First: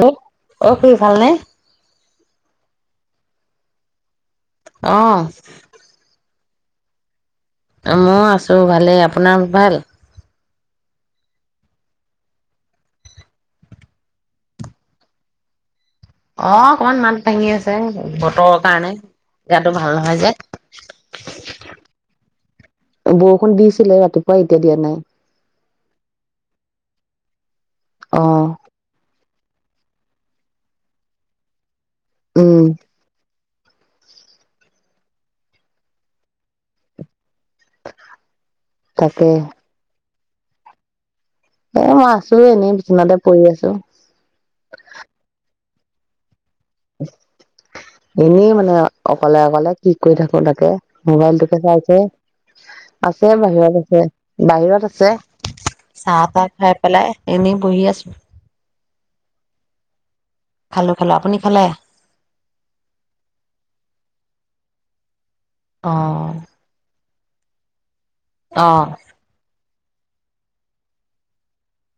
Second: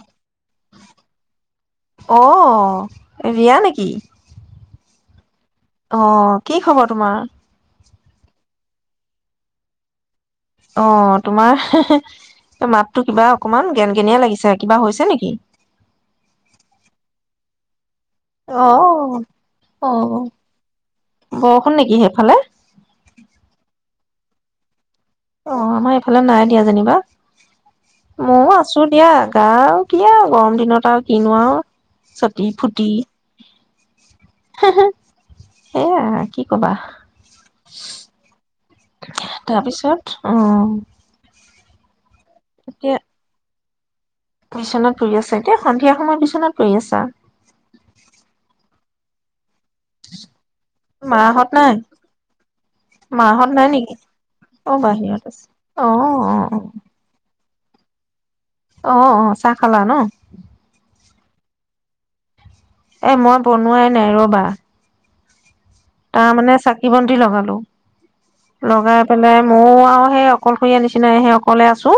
হ অ খুৰি ভালনে? অ বিয়া নেকি? অ অ কি খবৰ তোমাৰ। মই আছো ভালেই, আপোনাৰ ভাল? অ তোমাৰ হে হে মাততো কিবা অকমান গেন গেনিয়ে লাগিছে কিবা হৈছে নেকি? অ অকমান মাত ভাঙি আছে। বতৰৰ কাৰণে অ', গাটো ভাল নহয় অ', যে বৰষুণ নেকি সেইফালে? বৰষুণ দিছিলে ৰাতিপুৱা ম এতিয়া দিয়া নাই। অ আমাৰ এইফালে নাই দিয়া যেনিবা। অ'। ময়ো আছো দিয়া। যা আৰু কি আৰু গৰম দিনত আৰু কিনো আৰু চতি উম, ফুটি সেয়া কি কবা [unintelligible] তাকে তাৰপিছত অ এ মই আছো এনেই এতিয়া বিচনাতে পৰি আছো বিচনাত পৰি আছে এতিয়া সন্ধিয়া সময়ত বিচনাত পৰি আছা? এনেই মানে অকলে অকলে কি কৰি থাকো তাকে মাহঁত মোবাইলটোকে নাই? চাইছে আছে মাহঁত নাই বাহিৰত নেকি? আছে অ', বাহিৰত আছে অ', চাহ অ', তাহ অ'। খাই পেলাই এনে বহি আছো অ অ চাহ খালা ন? খালো আপুনি খালে এ মই বনোৱাই নাই ৰবা। তাৰ অ' মানে চাকি বন্তি লগাম [unintelligible] অ' লগাই পেলাই মোৰ অ সেই অকলশৰীয়া নিচিনাই সেই অকলে আছো।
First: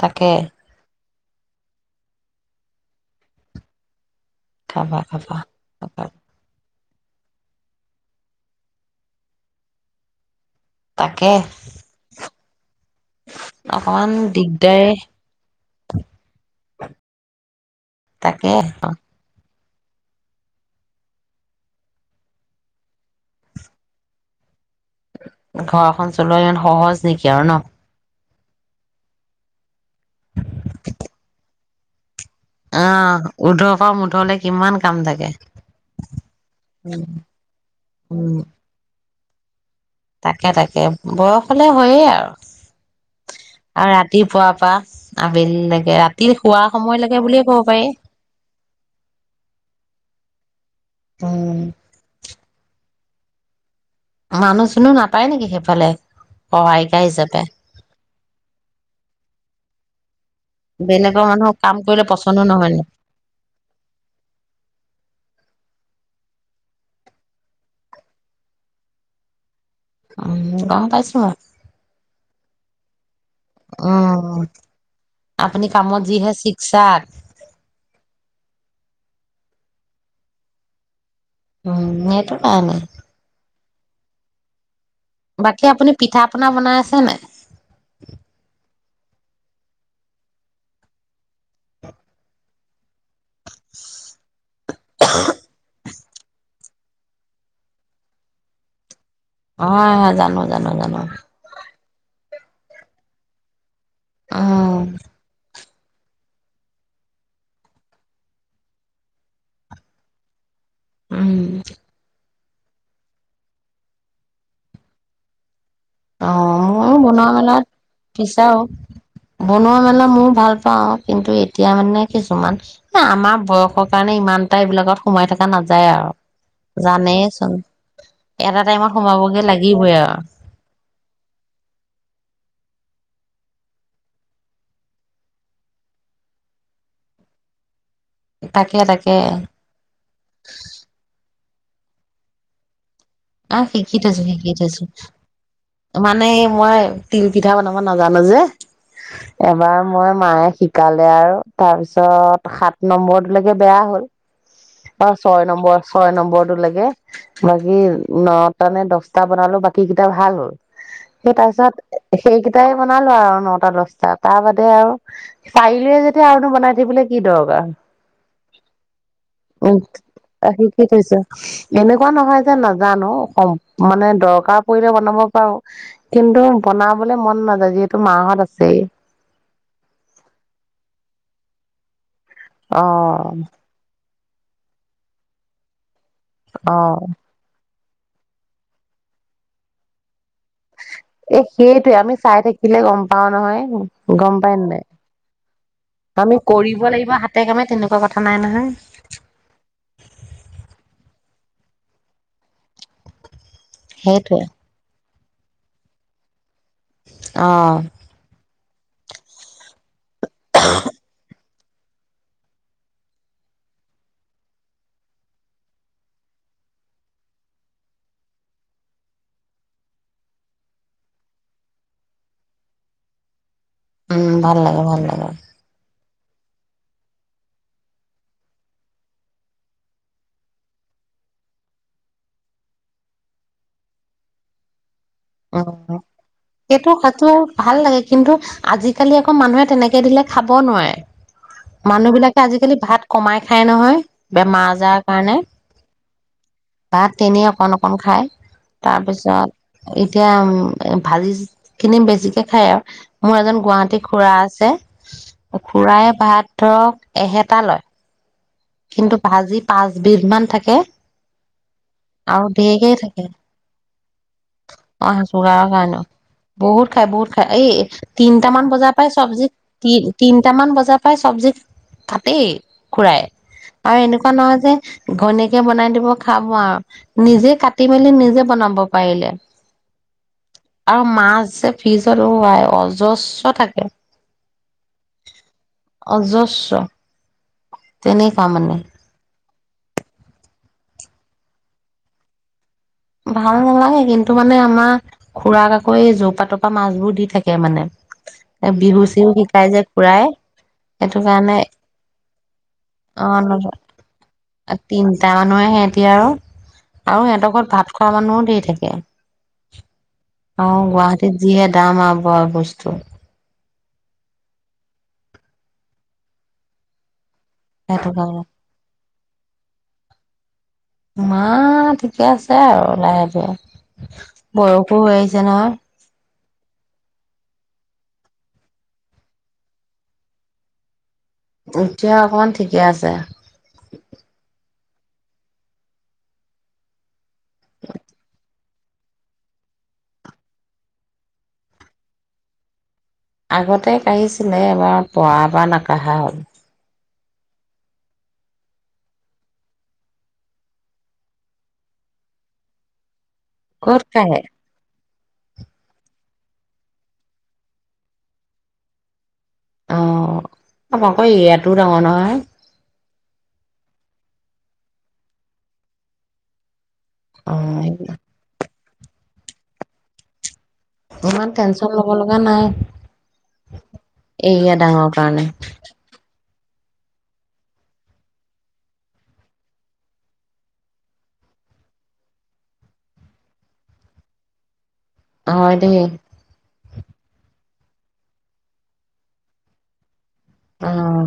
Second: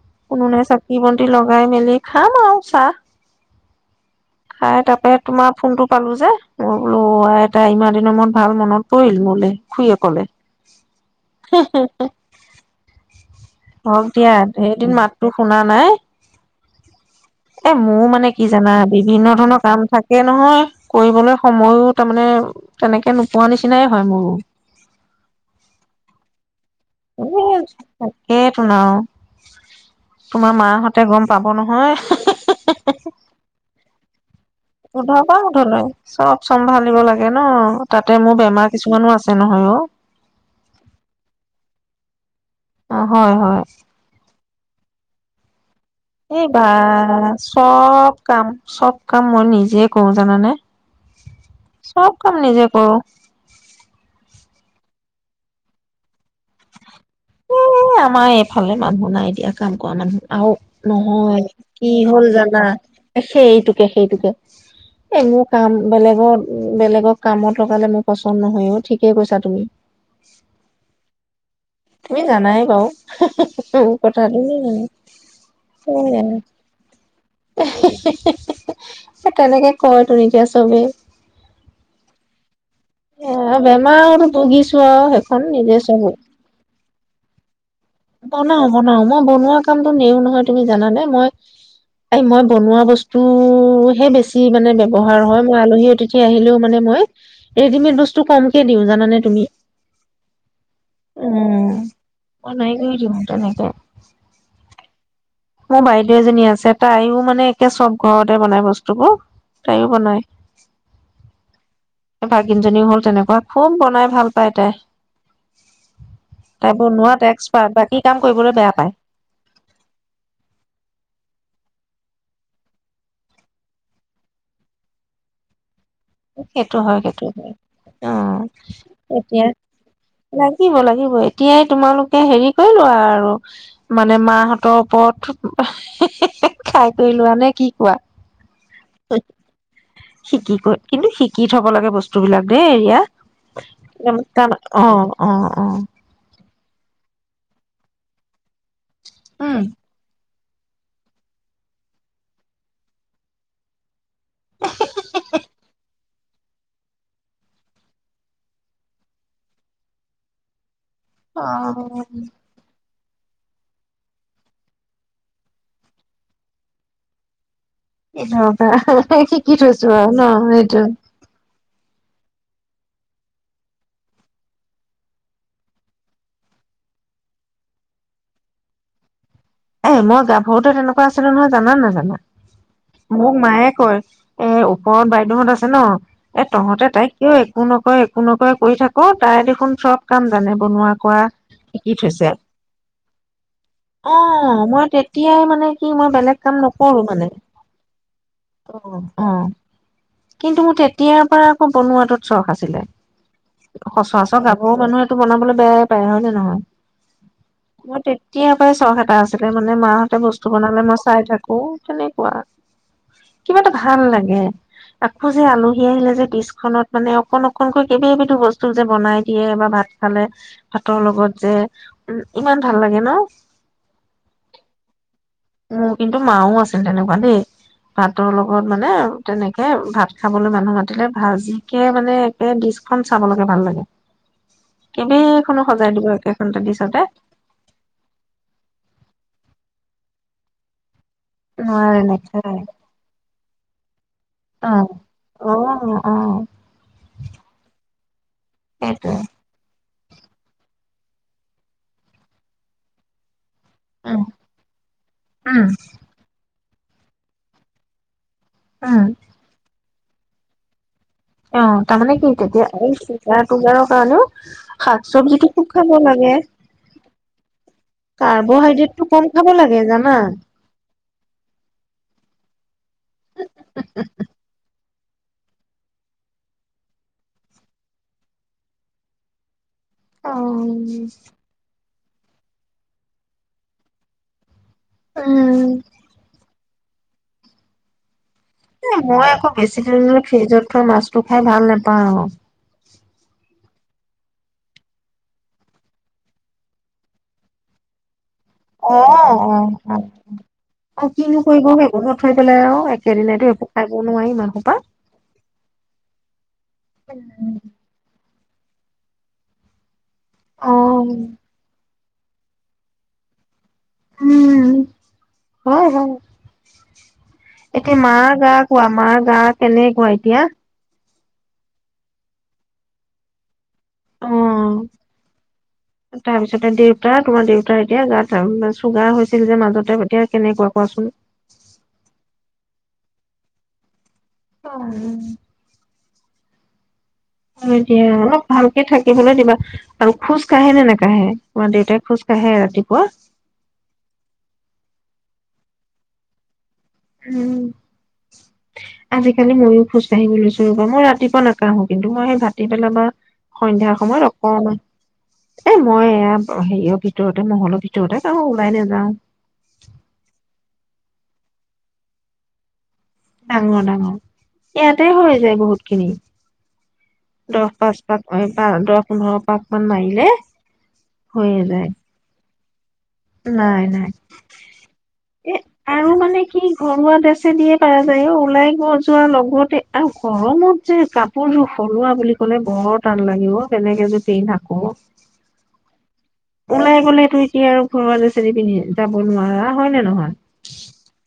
তাকে উনে চাকি বন লগাই মেলি খাম আৰু চাহ খাই, খাবা তাৰপৰা তোমাৰ ফোনটো খাবা। পালোঁ যে, মোৰ ল এটা ইমান দে [unintelligible] মোক ভাল মনত পৰিল মোলে খুড়ীয়ে কলে। তাকে হওক অকমান দিয়া। দিগদাৰে ধেইদিন মাতটো শুনা নাই এ, মোৰ, মানে, কি তাকে জানা, বিভিন্ন ধৰণৰ কাম থাকে নহয়। কৰিবলৈ সময়ো, তাৰমানে, তেনেকে নোপোৱা নিচিনাই হয়, মোৰো ঘৰখন চলোৱাই ন সহজ নেকি আৰু ন? সেইটো ন, তোমাৰ মাহঁতে গম পাব নহয়। অ উৰ্ধৰ পৰা মুধলে কিমান কাম উধ থাকে পা উধলে চব চম্ভালিব উম লাগে ন তাতে মোৰ উম বেমাৰ কিছুমানো আছে। তে নহয়, অ' তাকে তাকে বয়স হলে হয়েই আৰু। অ', হয়-হয়। পুৱা পৰা আবেলিলৈক এই বা চব কাম, চব কাম মই নিজে কৰো জানানে। উম চব কাম নিজে কৰো। মানুহ-চানুহ না পায় নেকি সেইফালে? সহায়িকা হিচাপে এ, আমাৰ এইফালে মানুহ নাই দিয়া, কাম কৰা মানুহ। আৰু বেলেগৰ নহয়, মানুহক কাম কি কৰিলে হ'ল পচন্দো জানা, নহয় ন সেইটোকে, সেইটোকে, এই মোৰ কাম বেলেগৰ বেলেগক কামত লগালে মোৰ পচন্দ নহয়ো, ঠিকেই কৈছা তুমি। উম, গম পাইছোঁ মই তুমি জানাই বাৰু। কথাটো উম আপুনি কামত যিহে চিকচাক [unintelligible] তেনেকে কয় তু এতিয়া চবেই। উম সেইটো কাৰণে অ', বেমাৰত ভুগিছ চোৱা সেইখন নিজে চবুত। হয়নে? ব ন বনাও মই বনোৱা কামতো নেৰো নহয় তুমি জানানে, মই এই মই বনোৱা বস টোহে বেছি মানে ব্যৱহাৰ হয়। মই আলহী অতিত সি আহিলেও মানে মই, ৰেডিমেড বস্তু কমকে দিও জানানে। তুমি। হয় হয়, জানো জানো জানো। নাই গৈ ম ত নাইকে অ'। মোৰ বাইদেউ এজনী আছে তাইও মানে একে চব ঘৰতে বনাই বস্তুবোৰ, তাইও বনায়। উম। ভাগিনজনীও হল তেনেকুৱা, খুব বনাই ভাল পায় তাই অ তাই বনোৱাত বনোৱা মেলোৱাত এক্সপাৰ্ট বাকী কাম কৰিবলৈ বিচাৰো বেয়া পায়। বনোৱা মেলা মোৰ ভাল পাও কিন্তু এতিয়া মানে কিছুমান আ-আমাৰ বয়সৰ কাৰণে ইমান এটা এইবিলাকত সোমাই থকা নাযায় যায় আৰু। সেইটো হয় জানেই সেইটো হয় চোন অ এটা টাইমত সোমাবগে এতিয়া লাগিবই আৰু লাগিব লাগিব এতিয়াই তোমালোকে হেৰি কৰিলোৱা আৰু মানে মাহঁতৰ ওপৰত [unintelligible] খাই কৰি লোৱা নে কি কোৱা? তাকে তাকে শিকি কৰি কিন্তু শিকি থব লাগে বস্তুবিলাক দেই এইয়া আহ শিকি থৈছো-শিকি থৈছো অ অ মানে এইয়া মই তিল পিঠা বনাব নাজানো যে উম এবাৰ মই মায়ে শিকালে আৰু তাৰ পিছত সাত নম্বৰটোলৈকে বেয়া হল অ ছয় নম্বৰ ছয় নম্বৰ বৰ দূৰ লাগে বাকী নটা নে দছটা বনালো বাকী কেইটা ভাল হল সেই অ তাৰ পিছত সেইকেইটাই বনালো আৰু নটা দছটা তাৰ বাদে আৰু চাৰিলুৱে যেতিয়া আৰুনো বনাই থাকিবলৈ কি দৰকাৰ? সেই ৰবা [unintelligible] শিকি উ থৈছো আৰু ন শিকি সেইটো থৈছো এনেকুৱা নহয় যে নাজানো অসম মানে দৰকাৰ পৰিলে বনাব পাৰো কিন্তু বনাবলে মন নাযায় যিহেতু মাহত আছেই এই মই গাভৰুতে তেনেকুৱা আছিলো নহয় জানা নে নাজানা? অ মোক মায়ে কয় এই ওপৰত বাইদেউহত আছে ন এ অ তহঁতে তাইক কিয় একো নক তই একো নকৰে কৰি থাকো তাই দেখোন চব কাম জানে বনোৱা কৰা এ শিকি সেইটোয়ে আমি থৈছে চাই থাকিলে গম পাও নহয়, গম অ পাই নাই মই তেতিয়াই মানে কি মই আমি বেলেগ কাম কৰিব নকৰো লাগিব মানে হাতে কামে তেনেকুৱা কথা নাই নহয়। তো অ কিন্তু মোৰ তেতিয়া তেতিয়া আকৌ বনোৱাটোত চখ আছিলে সচৰাচৰ সেইটোৱে গাভৰু মানুহে ভাতটো বনাবলৈ বেয়াই পায় হয় নে নহয়? অ', মোৰ তেতিয়াৰ পৰাই চখ এটা আছে মনে মনে মাহঁতে বস্তু বনালে মই চাই থাকো অ তেনেকুৱা, কিবা এটা ভাল লাগে আকৌ যে আলহী আহিলে যে দিচখনত মানে অকন অকনকৈ কেইবাবিধো বস্তু যে বনাই দিয়ে বা ভাত খালে ভাতৰ লগত যে উ ইমান ভাল লাগে ন উম ভাল লাগে ভাল লাগে মোৰ কিন্তু মাও আছিল তেনেকুৱা দেই, ভাতৰ লগত মানে তেনেকে ভাত খাবলৈ মানুহ মাতিলে ভাজিকে মানে একে ডিচখন চাবলৈকে ভাল লাগে কেইবেইখনো সজাই অ-অ দিব একেখনতে সেইটো ডিচতে খাতিৰ ভাল লাগে কিন্তু আজিকালি আকৌ অ মানুহে তেনেকে দিলে খাব নোৱাৰে। নোৱাৰে মানুহবিলাকে নেখায় আজিকালি ভাত কমাই হে নহয়। বেমাৰ অ। আজাৰ কাৰণে। অ অ আম খায়। তাৰ সেইটোৱে পিছত এতিয়া উম ভাজিখিনি বেছিকে খাই আৰু মোৰ এজন গুৱাহাটীত উম খুৰা আছে, উম খুৰাই ভাত ধৰক এহেটা লয়। উম কিন্তু ভাজি পাজ দুবিধমান থাকে। অ তাৰ মানে কি আৰু তেতিয়া ধেৰকে থাকে আৰু [unintelligible] কাৰণেও শাক অ', চবজিটো চুগাৰৰ খুব খাব কাৰণে লাগে বহুত খাই বহুত খাই এই তিনটামান বজাৰ কাৰ্বহাইড্ৰেটটো কম খাব লাগে জানা। এ চব্জি কাতেই খুৰাই আৰু এনেকুৱা নহয় যে ঘৈণীয়েকে বনাই দিব খাম আৰু নিজে কাটি মেলি নিজে বনাব পাৰিলে। অ। আৰু মাছ যে ফ্ৰিজ'ত অ' আই অজস্ৰ থাকে। অজস। [unintelligible] তেনে মই আকৌ বেছি দিনলৈ ফ্ৰীজ'ত মাছটো খাই ভাল নাপাওঁ আৰু ভাল নালাগে কিন্তু মানে আমাৰ খুৰাক আকৌ যৌপা তৌপা মাছবোৰ দি থাকে মানে। বিহু অ'-অ' চিহু শিকাই যে খুৰাই সেইটো কিনো কৰিব কাৰণে সেইবোৰ নথৈ পেলাই আৰু অ একেদিনাইটো খাব নোৱাৰি ইমান সোপা। এতিয়া আৰু সিহঁতৰ ঘৰ ভাত মানুহো ধেৰ থাকে। অ অ' গুৱাহাটীত যিহে দাম আৰু খোৱা বস্তু। উম হয়-হয়। এতিয়া সেইটো মা কাৰণে। গা কোৱা মা গা কেনেকুৱা এতিয়া? মা ঠিকে আছে আৰু লাহে ধীৰে। অ। বয়সো হৈ আহিছে নহয়। তাৰপিছতে দেউতা তোমাৰ দেউতাৰ এতিয়া গাত চুগাৰ হৈছিল যে মাজতে এতিয়া কেনেকুৱা কোৱাচোন। এতিয়া অকমান ঠিকে আছে। অ [inaudible] দিয়া [unintelligible] ভালকে থাকিবলৈ দিবা আৰু খোজ কাঢ়ে নে নেকাঢ়ে তোমাৰ দেউতাই খোজ কাঢ়ে ৰাতিপুৱা? আগতে কাঢ়িছিলে, এবাৰ পৰা বা নাকাঢ়া হল। উম, আজিকালি ময়ো খোজ কাঢ়িব লৈছোঁ ৰবা মই ৰাতিপুৱা নাকাঢ়ো কিন্তু মই সেই ভাতি বেলা- সন্ধিয়াৰ ক'ত সময়ত কাঢ়ে অকণমান। এ মই এয়া হেৰিয়ৰ ভিতৰতে মহলৰ ভিতৰতে কৰোঁ, ওলাই নাযাও। অকৌ ইয়াতো ডাঙৰ নহয়- ডাঙৰ ডাঙৰ। ইয়াতে হৈ যায় বহুত খিনি- দহ পাঁচ অ' পচ ম প- সোতৰ পোন্ধৰ পাক মান মাৰিলে- ইমান হৈয়ে যায় টেনচন লব লগা নাই। নাই নাই। এৰিয়া ডাঙৰ কাৰণে এ আৰু মানে- স ঘৰুৱা ড্ৰেছে দিয়ে পাৰ যায় অ ওলাই গ যোৱাৰ লগতে আৰু গৰমত যে কাপোৰযোৰ সলোৱা বুলি কলে বৰ টান লাগে অ বেলেগ এযোৰ পিন্ধ আকৌ। হয় দেই। ওলাই গলেতো এতিয়া আৰু ঘৰুৱা ড্ৰেছ দি পিন্ধি যাব নোৱাৰা হয় নে নহয়। অ'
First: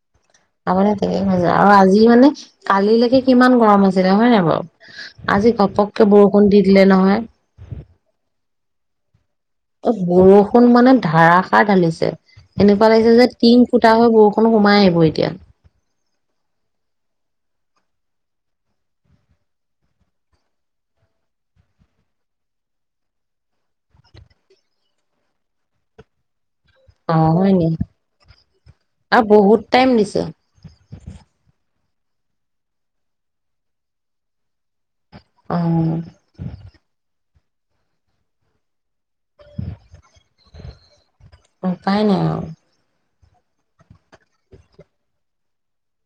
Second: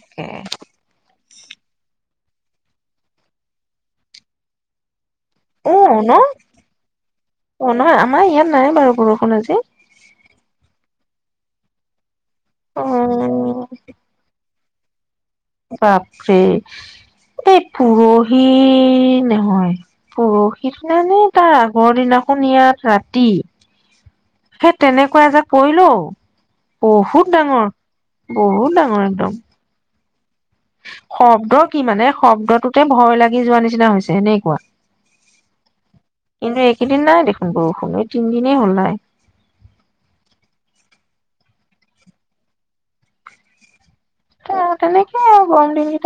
তাকে। আৰ [inaudible] আৰু আজি মানে কালিলৈকে কিমান গৰম আছিলে হয় নাই বাৰু? আজি অ ঘপককে ন বৰষুণ দি দিলে অ নহয়। আমাৰ ইয়াত নাই বাৰু বৰষুণ আজি। অ', বৰষুণ মানে ধাৰাসাৰ ঢালিছে। অ এনেকুৱা লাগিছে যে টিং ফুটা হয় বৰষুণ- সোমাই আহিব এতিয়া। বাপৰে এই পৰহি নহয় পৰহিত মানে তাৰ আগৰ দিনাখন ইয়াত ৰাতি সেই তেনেকুৱা এজাক পৰিল ঔ। বহুত অ' হয় ডাঙৰ নি? বহুত ডাঙৰ একদম। ত [inaudible] শব্দ কি মানে শব্দটোতে ভয় লাগি যোৱা নিচিনা হৈছে এনেকুৱা। অ' কিন্তু একেইদিন নাই দেখোন - বৰষুণে তিন দিনেই হল‌ নাই। উপাই নাই আৰু। ত তেনেকে আৰু গৰম দিন কেটাই।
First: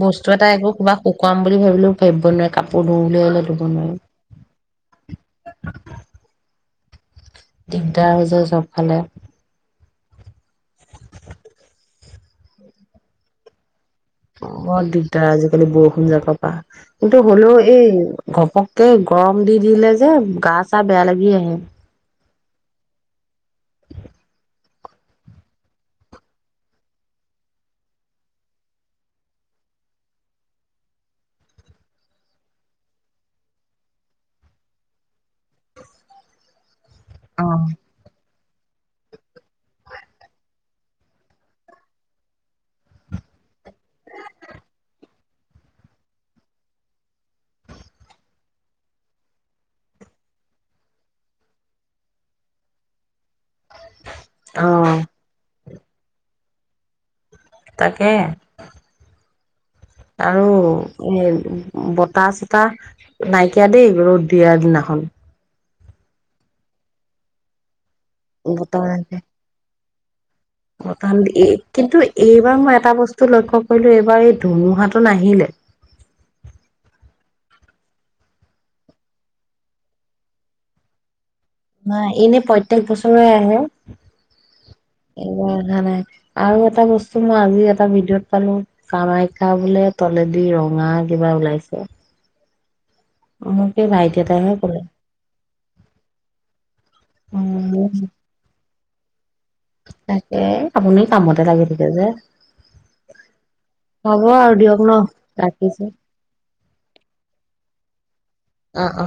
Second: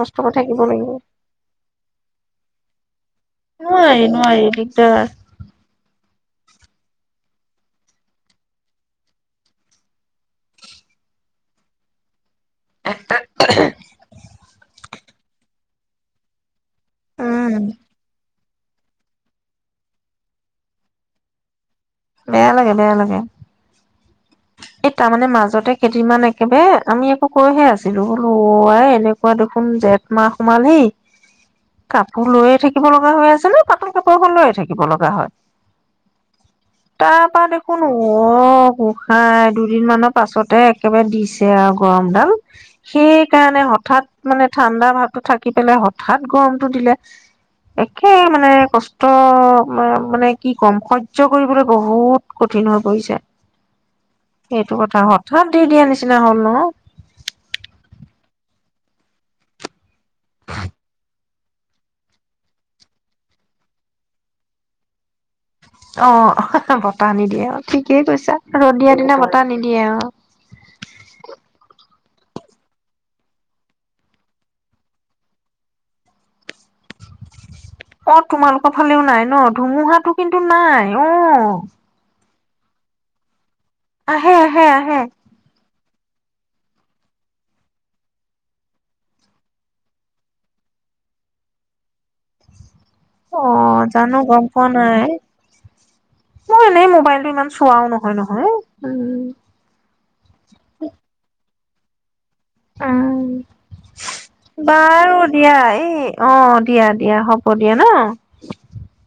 বস্তু এটা একো কিবা শুকুৱাম বুলি ভাবিলেও ভাবিব নোৱাৰাৰে কাপোৰ ধোঁ বুলি ভাবিলেও ধুব নোৱাৰো। নোৱাৰি নোৱাৰি দিগদাৰ দিগদাৰ হয় যে চবফালে। এটা- বহত দিগদাৰ আজিকালি বৰষুণ জাকৰ পৰা। কিন্তু হলেও উম এই ঘপককে গৰম দি দিলে যে গা চা বেয়া লাগি আহে। বেয়া লাগে-বেয়া লাগে। এই তাৰমানে মাজতে কেইদিনমান একেবাৰে আমি আকৌ কৈহে আছিলো বোলো অ' আই, এনেকুৱা দেখোন জেঠ মাহ সোমালহি কাপোৰ লৈয়ে থাকিব লগা হৈ আছে নে? পাতল কাপোৰ এখন লৈয়ে থাকিব লগা হয়। তাৰপা অ'। দেখোন অ উফ! প্ৰায় দুদিন মানৰ পাছতে একেবাৰে দিছে আৰু গৰমডাল সেইকাৰণে হঠাৎ মানে ঠাণ্ডা ভাৱটো থাকি পেলাই হঠাৎ গৰমটো দিলে একে মানে কষ্ট মানে কি কম সহ্য কৰিবলৈ বহুত কঠিন হৈ পৰিছে। এইটো অ' কথা হঠাৎ [unintelligible] দিয়া নিচিনা হ'ল ন? তাকে। আৰু এ বতাহ চতাহ নাইকিয়া দেই ৰদ দিয়াৰ দিনাখন। অ, বতাহ নি দিয়ে অ ঠিক কি কৈছা ৰ'দ বতাহ দিয়াৰ দিনা নাইকিয়া। বতাহ নিদিয়ে আৰু বতাহ এ কিন্তু এইবাৰ মই এটা বস্তু লক্ষ্য কৰিলো এইবাৰ এই ধুমুহাটো নাহিলে। অ তোমালোকৰ ফালেও নাই ন? ধুমুহাটো কিন্তু নাই অ অ- এনে প্ৰত্যেক বছৰে আহে। আহে-আহে-আহে এইবাৰ অহা নাই আৰু এটা বস্তু মই আজি এটা ভিডিঅ'ত পালো কামাখ্যা বোলে তলেদি ৰঙা কিবা ওলাইছে অ মোক এই জানো ভাইটি গম এটাইহে পোৱা কলে নাই। মই এনেই মোবাইলটো ইমান চোৱাও উম নহয়-নহয়। উম নাই এ আপুনি কামতে লাগি থাকে। এইযে আৰু উম দিয়ক ন বাৰু দিয়া ৰাখিছো এই অ দিয়া দিয়া হব দিয়া ন। [unintelligible] অ-অ-